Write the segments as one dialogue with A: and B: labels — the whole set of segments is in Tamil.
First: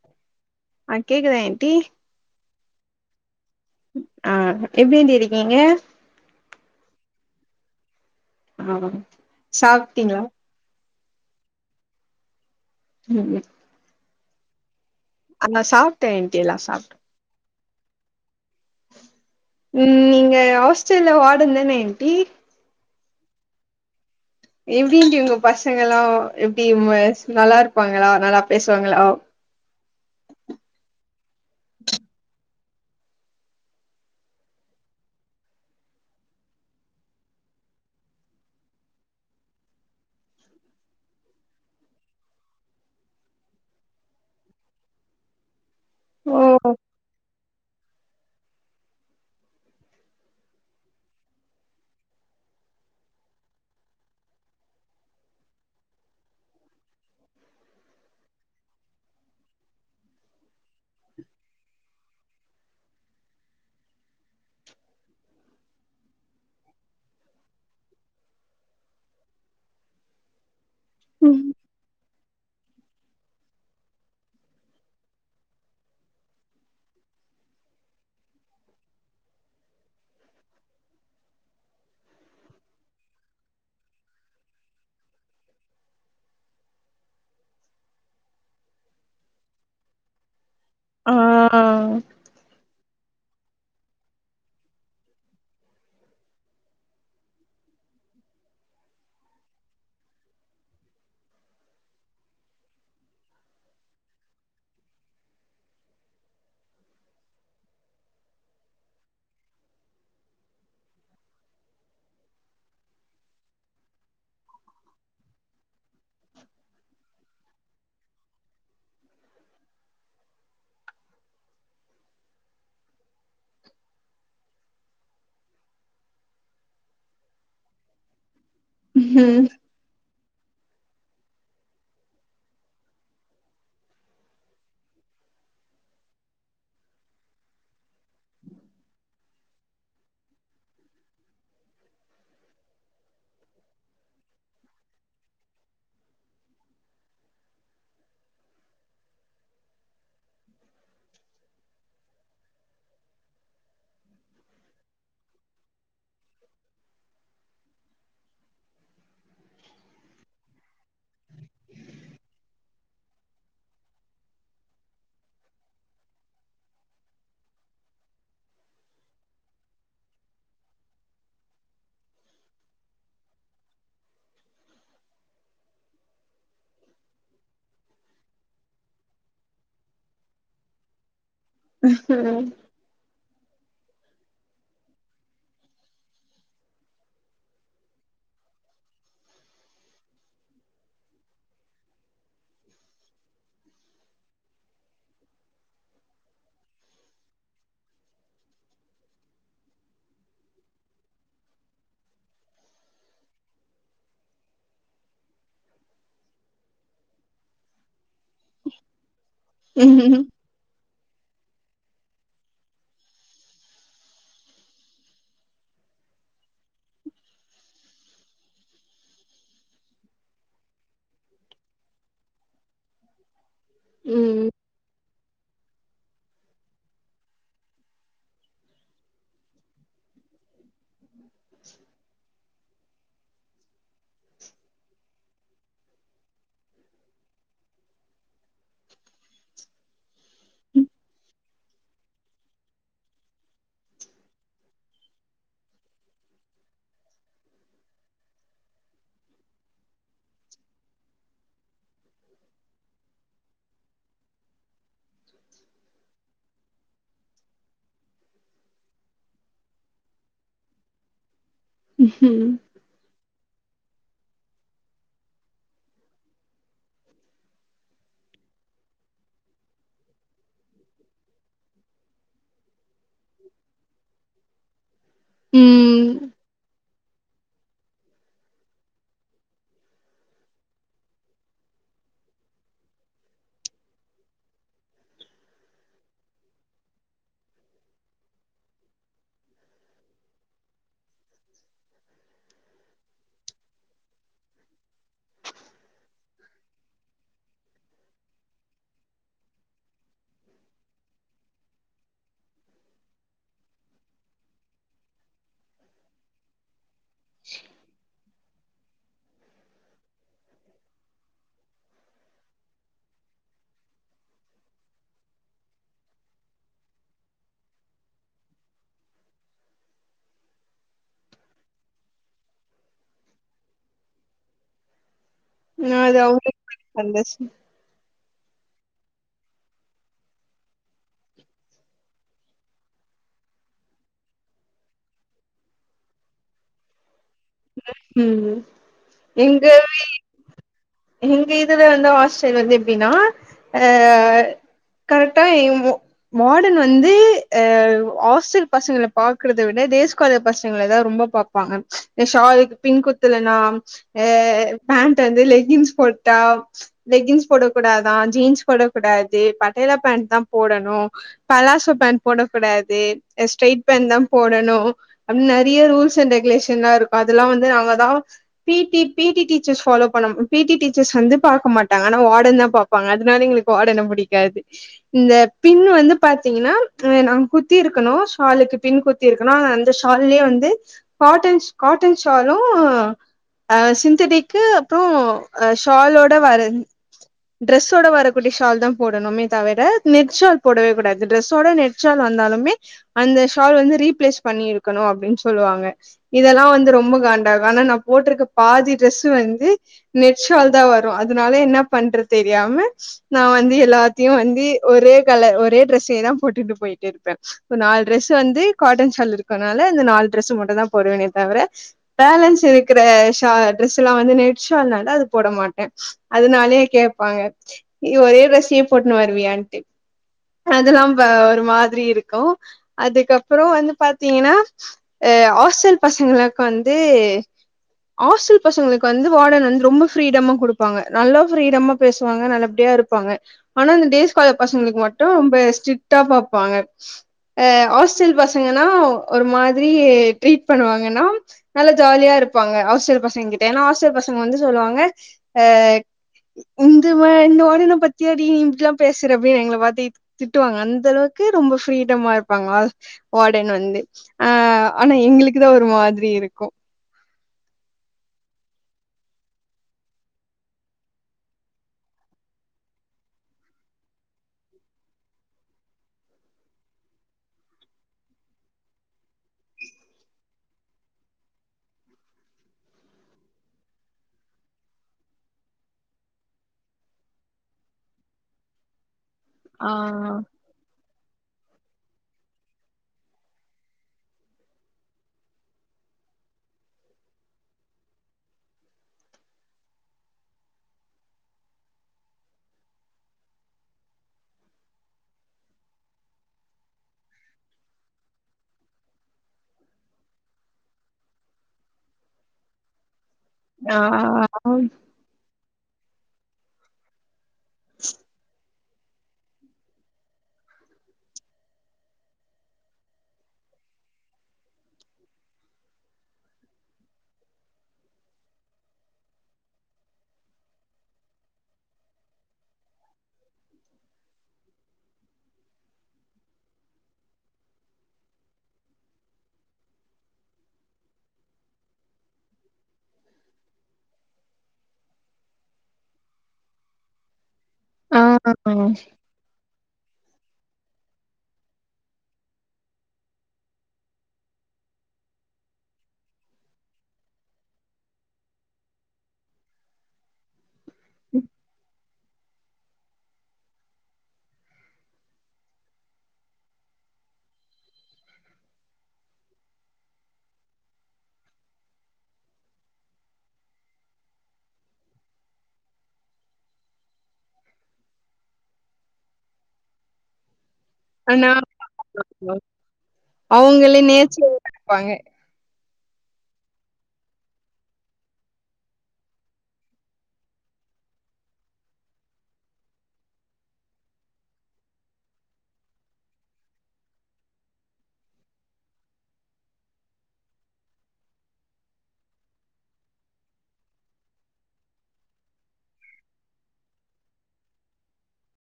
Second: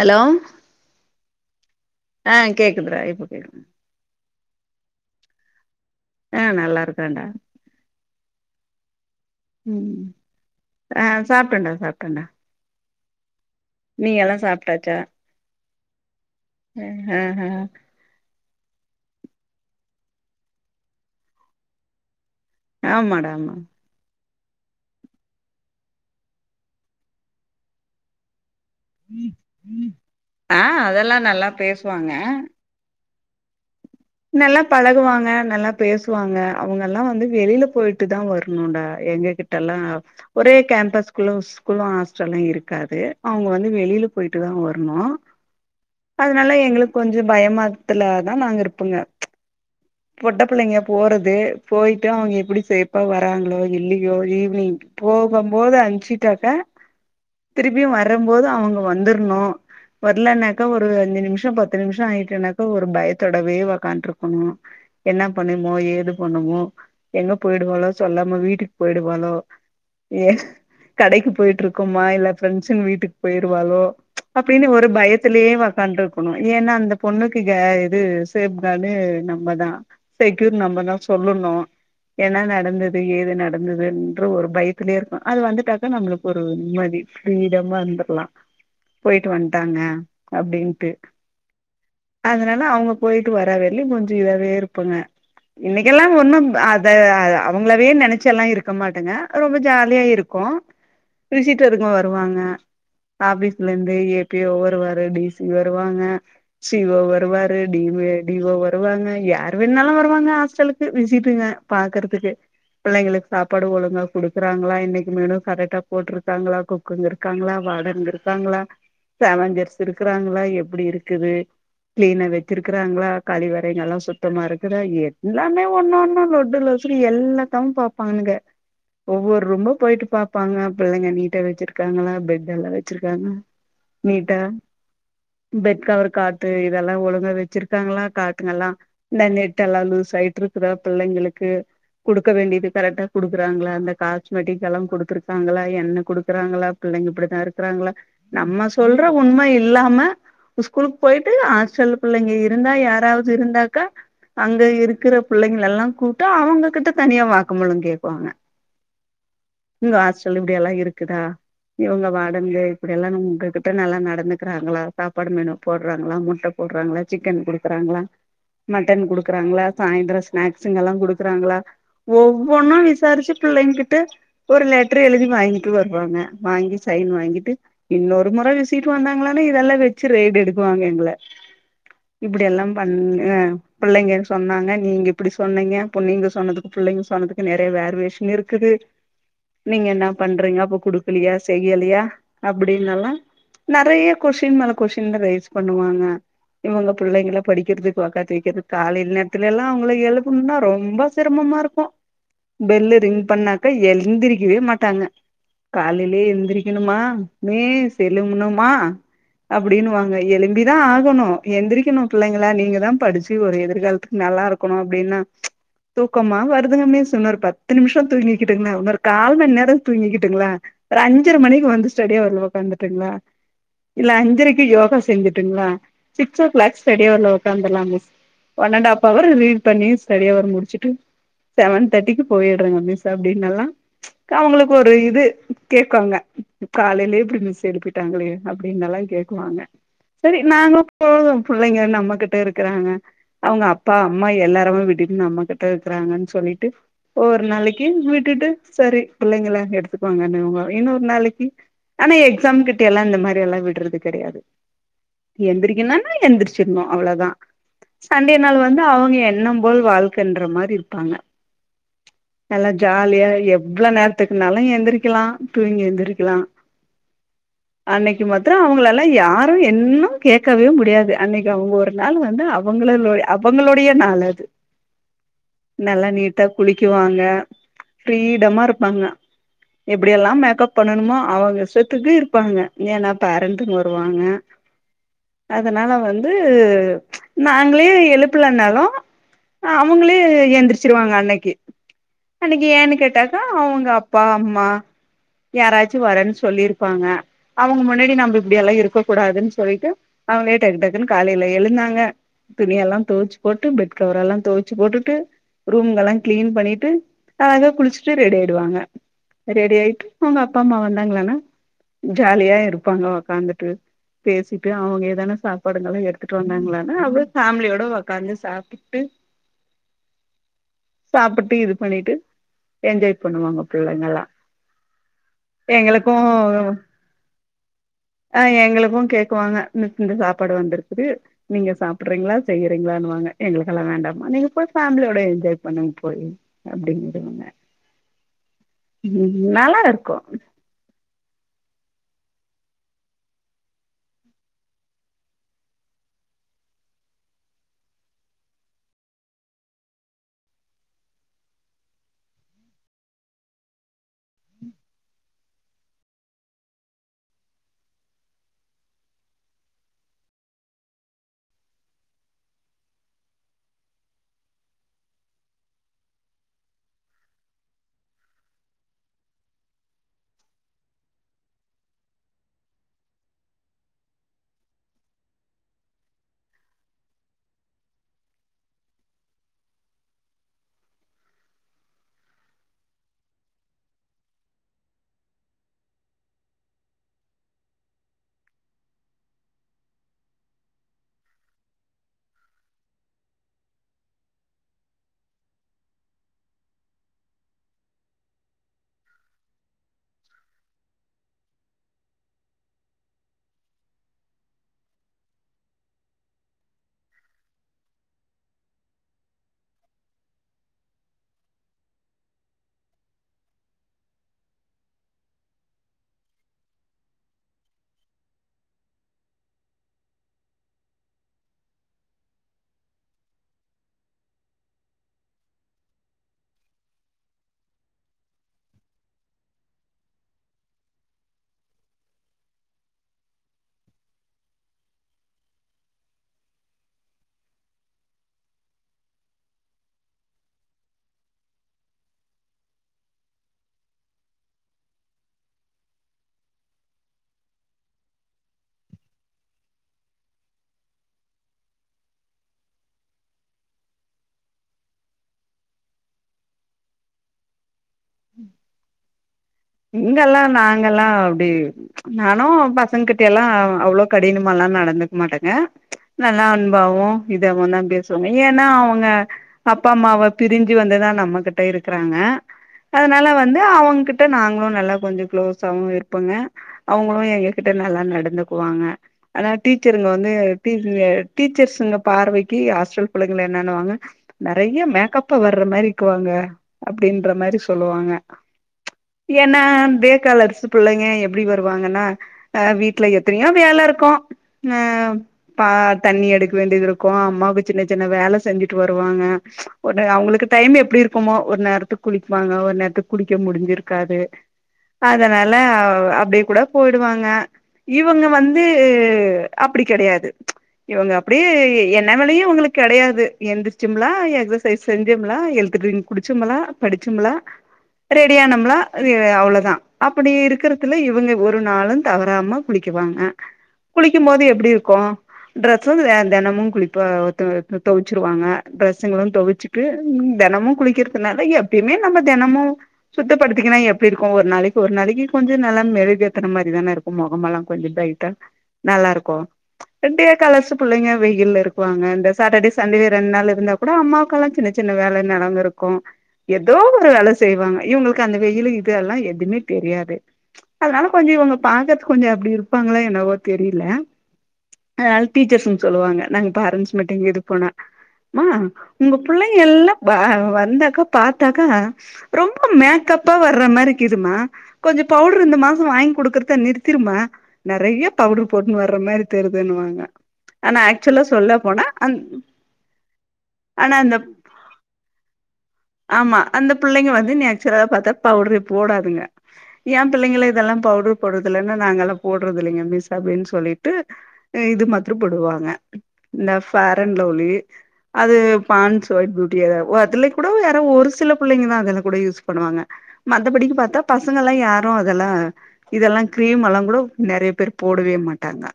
A: ஹலோ
B: ஆஹ் கேக்குதா ஆன்ட்டி
A: ஆஹ் கேக்குதுறா இப்ப கேக்குது
B: ஆஹ் எப்டி ஆன்ட்டி இருக்கீங்க
A: ஆஹ் நல்லா இருக்குறன்டா
B: ஆஹ் சாப்ட்டீங்களா
A: ஆஹ் சாப்ட்டன்டா சாப்ட்டன்டா
B: ம்
A: நீ எல்லாம் சாப்ட்டாச்சா
B: ஆ சாப்ட்ட ஆண்டி எல்லா சாப்ட்
A: ஆ ஆ
B: ம் நீங்க ஹாஸ்டல் வார்டன் தான ஆன்டி
A: ஆமாடா ஆமா
B: எப்டி ஆன்டி உங்க பசங்கல்லா எப்டி ம எஸ் நல்லார்ப்பாங்களா நல்லா பேசுவாங்களா
A: ஆஹ் அதெல்லா நல்லா பேசுவாங்க நல்லா பழகுவாங்க நல்லா பேசுவாங்க அவுங்கெல்லா வந்து வெளில போய்ட்டு தா வர்ணுன்டா எங்க கிட்டல்லா ஒரே கேம்பஸ்குள்ளு ஸ்கூலு ஹாஸ்டலு இருக்காது அவுங்க வந்து வெளில் போய்ட்டு தா வர்ணு
B: உ [inaudible]
A: அதுனால எங்களுக்கு கொஞ்ச பயமாத்துல தா நாங்க இருப்பங்க பொட்ட புள்ளைங்க போறது போய்ட்டு அவுங்க எப்டி சேஃபா வராங்களோ இல்லியோ ஈவினிங் போகம் போது அஞ்சிட்டாக்கா திருப்பியு வரும்போது அவங்க வந்துர்ணு வர்லன்னாக்க ஒரு அஞ்சு நிமிஷ பத்து நிமிஷ ஆயிட்டேனாக்கா ஒரு பயத்த வே ஒக்கான்டு இருக்கணு என்ன பண்ணுமோ ஏது பண்ணுமோ எங்க போயிடுவாலோ சொல்லாம வீட்டுக்கு போயிடுவாலோ ஏ கடைக்கு
B: ம்
A: போயட்டு இருக்கும் மா இல்ல ஃப்ரெண்ட்ஸுங்க வீட்டுக்கு போயிருவாலோ அப்டின்னு ஒரு பயத்திலயே ஒக்காண்டு இருக்கணு ஏன்னா அந்த பொண்ணுக்கு கே இது சேஃப்கார்டு நம்மதா செக்யூர் நம்மதா சொல்லணு என்ன நடந்தது ஏது நடந்ததுன்ற ஒரு பயத்துலயே இருக்கு அது வந்துட்டாக்கா நம்மளுக்கு ஒரு நிம்மதி ஃப்ரீடமா இருந்துக்குலா போயிட்டு வந்டாங்க அப்டின் டு
B: ஆ
A: அதனால அவங்க போயிட்டு வரவரைலியு கொஞ்ச இதாவே இருப்பேங்க இன்னைக்கெல்லா ஒன்னு அத அவங்களாவே நெனச்சு எல்லா இருக்க மாட்டேங்க ரொம்ப ஜாலியா இருக்கு
B: [inaudible]
A: பெசிட்டு இருக்குமு வருவாங்க ஆஃபிஸ்ல இருந்து ஏ பி ஓ வருவாரு டி சி வருவாங்க சி இ ஓ வருவாரு டி வு டி ஓ வருவாங்க யார் வேணாலு வருவாங்க ஹாஸ்டலுக்கு விசிட்டுங்க பாக்குறதுக்கு பிள்ளைங்களுக்கு சாப்பாடு ஒழுங்கா குடுக்குறாங்களா இன்னைக்கு மெணு கரெக்டா போட்ருக்காங்களா குக்குங்க இருக்காங்களா வா வார்டன் இருக்காங்களா சலஞ்சர் இருக்கிறாங்களா எப்டி இருக்குது கிளீனவெ ச்சாருக்குறாங்களா கழி வரைங்கலா சுத்தமா இருக்குதா எல்லாமே ஒன்னு ஒன்னு லொட்டு லொசுக்கு எல்லா தங் பாப்பானுங்க ஒவ்வொரு
B: ம்
A: ரூமா போயிட்டு பா ப்பாங்க பிள்ளைங்க நீட்டா வெச்சிருக்காங்களா பெட் எல்லா வச்சிருக்காங்களா நீட்டா பெட் கவர் காட்டு இதெல்லா ஒழுங்கா வெ ச்சிருக்காங்களா கார்ட்டன் எல்லா இந்த நெட் எல்லா லூஸ் ஆயிட்டு இருக்குதா பிள்ளைங்களுக்கு குடுக்க வேண்டியது கரெக்டா குடுக்குறாங்களா அந்த காஸ்மெட்டிக்கெல்லா கொடுத்துருக்காங்களா என்ன குடுக்குறாங்களா பிள்ளைங்க இப்டித்தா இருக்குறாங்களா நம்ம சொல்ற உண்ம இல்லாம உஸ்கூலுக்கு போயிட்டு ஹாஸ்டல் பிள்ளைங்க இருந்தா யாராவது இருந்தாக்கா அங்க இருக்குற பிள்ளைங்களெல்லா கூப்ட்டு அவங்க கிட்ட தனியா வாக்குமூல கேக்குவாங்க இங்க ஹாஸ்டல்ல இப்படியெல்லா இருக்குதா இவங்க வாடர்ன்கு இப்டி எல்லா நா உங்ககிட்ட நல்லா நடந்துக்குறாங்களா சாப்பாடு மெனு போடுறாங்களா முட்ட போடுறாங்களா சிக்கன் குடுக்குறாங்களா மட்டன் குடுக்குறாங்களா சாய்ந்திர ஸ்நாக்ஸுங்க எல்லா குடுக்குறாங்களா ஒவ்வொன்னு விசாரிச்சு பிள்ளைங்க கிட்ட ஒரு லெட்டர் எழுதி வாங்கிட்டு வருவாங்க வாங்கி ச சைன் வாங்கிட்டு இன்னொரு முற விசிட் வந்தாங்களானா இதெல்லா வெச்சு ரைட் எடுக்குவாங்க எங்கள இப்டி எல்லா பண் அ பிள்ளைங்க சொன்னாங்க நீங்க இப்டி சொன்னீங்க அப்போ நீங்க சொன்னதுக்கு புள்ளைங்க சொன்னதுக்கு நெறைய வேறு வேஷன் இருக்குது து நீங்க என்னப் பண்றீங்க அப்போ குடுக்குலியா செய்யலியா அப்டின்னெல்லா நறைய கொஷின் மேல கொஷின்க ரைஸ் பண்ணுவாங்க இவங்க புள்ளைங்கள படிக்கறதுக்கு உக்காத்து வைக்கிறது காலைல நேரத்துல எல்லா அவங்கள எழுப்பணும்னா ரொம்ப செரமமா இருக்கு பெல்லு ரிங் பண்ணாக்க எந்திரிக்கவே மாட்டாங்க காலைலேயே எந்திரிக்கணுமா மீஸ் எழும்மணுமா அப்டின்னுவாங்க
B: ம்
A: எழும்பிதா ஆ கனு எந்திரிக்கணு பிள்ளைங்களா நீங்க தா படிச்சு ஒரு எதிர்காலத்துக்கு நல்லா இருக்கணு அப்டின்னு தூக்கமா வருதுங்க மிஸ் இன்னொரு பத்து நிமிஷ தூங்கிக்கிட்டுங்களா இன்னொரு கால் மண் நேர தூங்கிக்கிட்டுங்களா ஒரு அஞ்சர மணிக்கு வந்து ஸ்டடியாவர்ல உக்காந்துட்டுங்களா இல்ல
B: ம்
A: அஞ்சரைக்கு யோகா செஞ்சுட்டுங்களா சிக்ஸ் ஓ கிளாக் ஸ்டடியவர்ல உக்காந்துலா மிஸ் ஒன் அண்டாஃப் அவரு ரீட் பண்ணி ஸ்டடி அவர் முடிச்சிட்டு செவன் தேர்ட்டிக்கு போயிரு ராங்க மிஸ் அப்டின்னல்லா அவங்களுக்கு ஒரு இது கேக்குவுங்க காலைலே இப்டி மிஸ் எழுப்பிட்டாங்களே அப்டின்னெல்லா கேக்குவாங்க சரி நானு போது புள்ளைங்க நம்மகிட்ட இருக்குறாங்க அவங்க அப்பா அம்மா எல்லாரவு விட்டுட்டு நம்மகிட்ட இருக்க ங்கன்னு சொல்லிட்டு ஒரு நாளைக்கு விட்டுட்டு சரி பிள்ளைங்கள எடுத்துக்குவாங்கன்னு வ இன்னொரு நாளைக்கு ஆனா எக்ஸாம் கிட்டயெல்லா இந்த மாரியெல்லா விடுறது கெடையாது எந்திரி ன்ன எந்திர்ச்சிருனு அவ்ளோதா சண்டே நாள் வந்து அவங்க எண்ணம் போல் வாழ்க்கன்ற மாரி இருப்பாங்க
B: ம்
A: எல்லா ஜாலியா எப் எவ்ளோ நேரத்துக்குனாலு எந்திரிக்லா தூங்கி எந்திரிக்லா அன்னைக்கு மத்ரு அவங்கள லா யாரு என்னு கேக் க்கவே முடியாது அன்னைக்கு அவங்க ஒரு நாள் வந்து அவங்கள்ள அவங்களுடைய நாள் அது நல்லா
B: ம்
A: நீட்டா குளிக்குவாங்க ஃபிரீடமாருப்பாங்க எப்படி எல்லா மேக்கப் பண்ணணுமோ அவங்கஸ்டத்துக்கு இருப்பாங்க ஏன்னா பேரண்ட்டுங்க வருவாங்க அதனால வந்து நாங்களே எழுப்புலனாலு அவுங்களே எந்திரிச்சிருவாங்க அன்னைக்கு அன்னைக்கு ஏன்னு கேட்டாக்கா அவங்க அப்பா அம்மா யாராச்சு வரன்னு சொல்லிருப்பாங்க அவங்க முன்னாடி நம்ப இப்படியெல்லா இருக்க கூடாதுன்னு சொல்லிட்டு அவங்ளே டக்டக்குன்னு காலைல எழுந்தாங்க துணியெல்லா தொவச்சு போட்டு பெட் கவரல்லா தொவச்சு போட்டுட்டு ரூமல்லா கிளீன் பண்ணிட்டு அதக் குளிச்சுட்டு ரெடி ஆயிடுவாங்க ரெடி ஆயிட்டு அவங்க அப்பா அம்மா வந்தாங்களானா ஜாலியா இருப்பாங்க ஒக்காந்துட்டு பேசிட்டு அவங்க ன சாப்பாடுங்களா எடுத்துட்டு வந்தாங்களானா அத ஃபேமிலியோட ஒக்காந்து சாப்டுட்டு சாப்புட்டு இது பண்ணிட்டு என்ஜாய் பண்ணுவாங்க பிள்ளைங்கல்லா எங்களுக்கு
B: அது அவங்களுக்கு சந்தோஷம்
A: ஆ எங்களுக்கு கேக்குவாங்க இந்த இந்த சாப்பாடு வந்திருக்கு நீங்க சாப்பிடுறீங்களா செய்யறீங்களானுவாங்க எங்களுக்கல்லா வேண்டாபா நீங்க போ ஃபேமிலியோட என்ஜாய் பண்ணுங்க போய் அப்படிங்கிறவங்க
B: ம் எங்க
A: நல்லா
B: வீ
A: இருக்கு
B: எங்க இதுல வந்து ஹாஸ்டல் வந்து எப்டின்னா அ கரெக்டா இ மு மாடன் வந்து அ ஹாஸ்டல் பசங்கள பாக்கறத விட தேஸ் காலர் பசங்கள தா ரொம்ப பாப்பாங்க ஷாலுக்கு பின் குத்துலனா ஆ பேண்ட் வந்து லெங் கின்ஸ் போட்டா லெக்கின்ஸ் போடக் கூடாதா ஜீன்ஸ் போடக் கூடாது பட்டேலா பேண்ட் தா போ போடணு பலாசோ பேண்ட் போடக்கூடாது ஸ்ட்ரயிட் பேண்ட் தா போடணு அப்ன் றைய ரூல்ஸ் அண்ட் ரெகுலேஷன்லா இருக்கு அதெல்லா வந்து நாங்க தா பீட்டி பீட்டி டீச்சர்ஸ் பாலோ பண்ண பீட்டி டீச்சர்ஸ் வந்து பாக்க மாட்டாங்க ஆனா வாடன் தா பாப்பாங்க அதனாலே எங்களுக்கு வாடன பிடிக்காது இந்த பின் வந்து பாத்தீங்கனா நாங்க குத்தி இருக்கணு ஷாலுக்கு பின் குத்தி இருக்கணு அந்த ஷால்லயே வந் து காட்டன் காட்டன் ஷாலு அ சிந்தடிக்கு அப்றோ அ ஷாலோட வரந் ட்ரெஸ்ஸோட வரக்கூடிய ஷால் தா போடணுமே தவிர நெட்சால் போடவே கூடாது டிரெஸ்ஸோட நெட்சால் வந்தாலுமே அந்த ஷால் வந்து ரீப்ளேஸ் பண்ணி இருக்கணு அப்டின் சொல்லுவாங்க இதெல்லா வந்து ரொம்ப கா காண்டாகு ஆனா நா போட்ருக்க பாதி டிரெஸ்ஸு வந்து நெட்ஷால் தா வரு அதனால என்ன பண்ற தெரியாம நா வந்து எல்லாத்தையு வந்து ஒரு ஒரே கலர் ஒரே டிரெஸ்ஸே தா போட்டுட்டு போயிட்டே இருப்ப இப்ப நாலு ட்ரெஸ் வந்து காட்டன் சால் இருக்கனால அந்த நாலு ட்ரெஸ் மட்டுந்தா போடுவேனே தவிர பலன்ஸ் இருக்குற ஷா ட்ரெஸ் எல்லா வந்து நே ஷால்னால அது போட மாட்ட அதனாலயே கேப்பாங்க நீ ஒரே ட்ரசெயே போட்டுன் வருவியான் டு அதெல்லாம் ப ஒரு மாதிரி இருக்கு அதுக்கப்புறோ வந்து பாத்தீங்கனா அ ஆஸ்டல் பசங்களுக்கு வந்து ஆஸ்டல் பசங்களுக்கு வந்து வாடன் வந்து ரொம்ப ப்ரீடமா குடுப்பாங்க நல்லா ப்ரீடமா பேசுவாங்க நல்லபடியா இருப்பாங்க ஆனா அந்த டேஸ் காலர் பசங்களுக்கு மட்டு பே ஸ்ட்ரிட்டா பாப்பாங்க ஆ ஹாஸ்டல் பசங்கன்னா ஒரு மாதிரி ட்ரீட் பண்ணுவாங்கன்னா நல்ல ஜாலியா இரு இருப்பாங்க ஹாஸ்டல் பசங்க கிட்ட ஏன்னா ஹாஸ்டல் பசங்க வந்து சொல்லுவாங்க ஆ இந்த வா இந்த வாடன பாத்தியாடி நீ இப்டிலா பேசுறபயே எங்கள பாத்தி திட்டுவாங்க அந்த அளவுக் கு ரொம்ப ப்ரீடமா இருப்பாங்களா வாடன் வந்து ஆ ஆனா எங்களுக்கு தா ஒரு மாதிரி இருக்கு
A: ம் இங்கல்லா நாங்கல்லா அப்டி நானு பசங்க கிட்டியல்லா அவ்ளோ கடினமால்லா நடந்துக்க மாட்டேங்க நல்லா அன்பாவு இதாவு தா பேசுவேங்க ஏன்னா அவுங்க அப்பா அம்மாவ பிரிஞ்சி வந்துதா நம்மகிட்ட இருக்குறாங்க அதனால வந்து அவங்ககிட் ட்டு நாங்களு நல்லா கொஞ்சோ குளோஸாவு இருப்போங்க அவுங்களு எங்ககிட்ட நல்லா நடந்துக்குவாங்க ஆனா
B: ஆ
A: டீச்சருங்க வந்து டீசி வேர் டீச்சர்ஸ்சுங்க பார்வைக்கி ஹாஸ்டல் பிள்ளைங்கல என்னன்னுவாங்க நெறைய மேக்கப்ப வர்ற மாரி க்குவாங்க ஆ அப்டின்ற மாரி சொல்லுவாங்க ஏன்னா பேக்காலர்ஸ் பிள்ளைங்க எப்டி வருவாங்கன்னா ஆ வீட்ல எத்தனையோ வேல இருக்கு ஆ பா தண்ணி எடுக்க வேண்டிது இருக்கு அம்மாவுக்கு சின்ன சின்ன வேல செஞ்சிட்டு வருவாங்க ஆ ஒன்னு அவுங்களுக்கு டயம் எப்டி இருக்குமோ ஒரு நேரத்துக்கு குளிக்குவாங்க ஒரு நேரத்துக்கு குளிக்க முடிஞ்சி
B: ஆ
A: இருக்காது அதனால அவ அப்டியே கூட போயிடுவாங்க இவங்க வந்து அப்டி கெடையாது இவங்க அப்டியே என்ன வேலையு இவுங்களுக்கு கெடையாது எந்திரிச்சும்லா எக்ஸசைஸ் செஞ்சேம்லா எல் த் ட்ரிங் குடிச்சமலா படிச்சமலா ரெடி ஆனம்லா அது அவ்ளதா அப்டி இருக்கறதுல இவங்க ஒரு நாளு தவறாம குளிக்குவாங்க குளிக்கும் போது எப்டி இருக்கு ட்ரெஸ்ஸு வந்து தெ தெனமு குளிப்பா த தொவச்சிருவாங்க ட்ரெஸ்ஸுங்களு தொவச்சிட்டு தெனமு குளிக்கிறதுனால எப்பயுமே நம்ம தெனமு சுத்தப்படுத் திக்னா எப்டி இருக்கு ஒரு நாளைக்கி ஒரு நாளைக்கி கொஞ்சோ நல்லா மெழுகேத்துன மாரி தான இருக்கு மொகமெலா கொஞ்சோ
B: ஆ
A: ப்ரைட்டா நல்லா இருக்கு ரெண்டு கலர்ஸ்சு புள்ளைங்க வெயில்ல இருக்குவாங்க இந்த சாட்டர்டே சண்டே ரெண்டு நாள் இருந்தா கூட அம்மாவுக்கெல்லா சின்ன சின்ன வேலன்னா நாங்க இருக்கோ ஏதோ ஒரு வேல செய்வாங்க இவங்களுக் கு அந்த வெயிலு இது எல்லா எதுமே தெரியாது அதனால கொஞ்சோ இவங்க பாக்கறதுக்கு கொஞ்சோ அப்டி இருப்பாங்களா என்ன வோ தெரில அதனால டீச்சர்ஸ்சுங்க சொல்லுவாங்க நாங்க பேரண்ட்ஸ் மீட்டிங் இது போனா மா உங்க புள்ளைங்க எல்லா பா வந்தாக்கா பாத்தாக்கா ரொம்ப மேக் கப்பா வர்ற மாரிக்குதுமா கொஞ்சோ பவுடர் இந்த மாசோ வாங்கி குடுக்கறத நிறுத்திருமா நெறையா பவ்ட்ரு போட்டுன்னு வர்ற மாரி தெருதுன்னுவாங்க ஆனா ஆக்சுவலா சொல்ல போனா அந் ஆனா
B: அவுங்களே
A: அந்த
B: நேச்சுரலா இருப்பாங்க
A: ஆமா அந்த பிள்ளைங்க வந்து நேச் சுரலா பாத்தா பவ்ரே போடாதுங்க ஏ பிள்ளைங்கள இதெல்லா பவுடரு போடுறதுலன்னா நாங்க எல்லா போடுறது இல்லைங்க மிஸ் அப்டின்னு சொல்லீட்டு இது மாத்துரு போடுவாங்க இந்த ஃபேரன் லவ்லி அது பான்ஸ் ஒய்ட் பியூட்டி அதுலயே கூட வேற ஒரு சில பிள்ளைங்கதா அதுல கூட யூஸ் பண்ணுவாங்க மத்தபடிக்கு பாத்தா பசங்க எல்லா யாரு அதெல்லா இதெல்லா கிரீம் எல்லா கூட நெறயா பேர் போடவே மாட்டாங்க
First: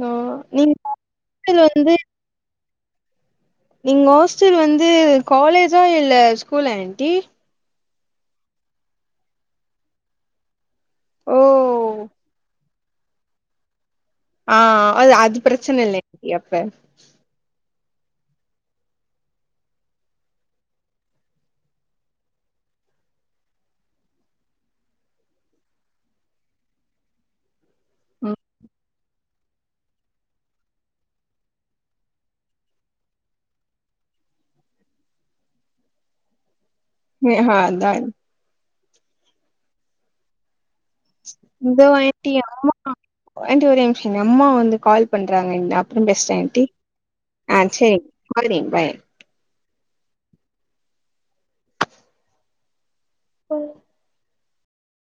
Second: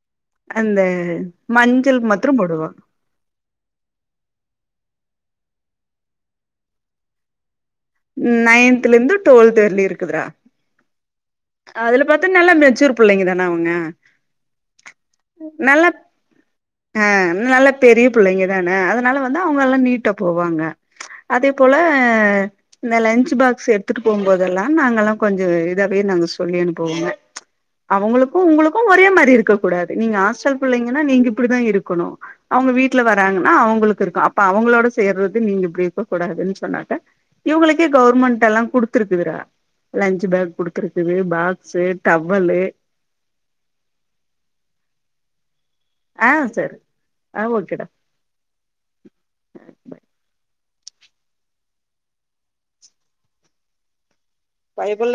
B: நோ நீங்க
A: அந்த
B: ஹாஸ்டல் வந்து
A: மஞ்சள் மத்தரோ போடுவா
B: நீங்க ஹாஸ்டல் வந்து காலேஜா இல்ல ஸ்கூலா ஆன்ட்டி
A: நயன்துல இருந்து டுவல்து வரேலு இருக்குதுறா
B: ஓ
A: அதுல பாத்தா நல்லா மெச்சூர் பிள்ளைங்க தான அவங்க
B: ஆ அது அது பிரச்சன இல்ல ஆன்ட்டி அப்ப
A: ஆ நல்லா பெரிய பிள்ளைங்க தான அதனால வந்து அவங்க எல்லா நீட்டா போவாங்க அதே போல இந்த லஞ்ச்சுபாக்ஸ் எடுத்துட்டு போம்போதெல்லா நாங்க எல்லா கொஞ்சோ இதா வேர்த்து நாங்க சொல்லி அனுப்புவோங்க அவுங்களுக்கு
B: ம்,
A: உங்குளுக்கு ஒரே மாரி இருக்க கூடாது நீங்க ஹாஸ்டல் பிள்ளைங்கனா நீங்க இப்பிடிதா இருக்குணு அவுங்க வீட்ல வராங்கனா அவுங்களுக்கு இருக்கு அப்ப அவுங்களோட சேர்றது நீங்க இப்டி இருக்க கூடா துன் சொன்னாக்கா
B: ஆ
A: இவுங்குளுக்கே
B: அதா
A: கவுர்மண்ட் எல்லா குடுத்துருக்குதுடா லஞ்ச் பேக் குடு
B: இந்த வாய்ட்டியா ஏன்ட்டி ஒரே நிம்ஷோ எங் அம்மா வந்து கால் பண்றாங்க இந்த ஏ ம்
A: ஆ
B: பெஸ்டு ஏன்ட்டி
A: சரி
B: ஆ சேரி [inaudible] பாய் ஏ
A: பயபுள்ள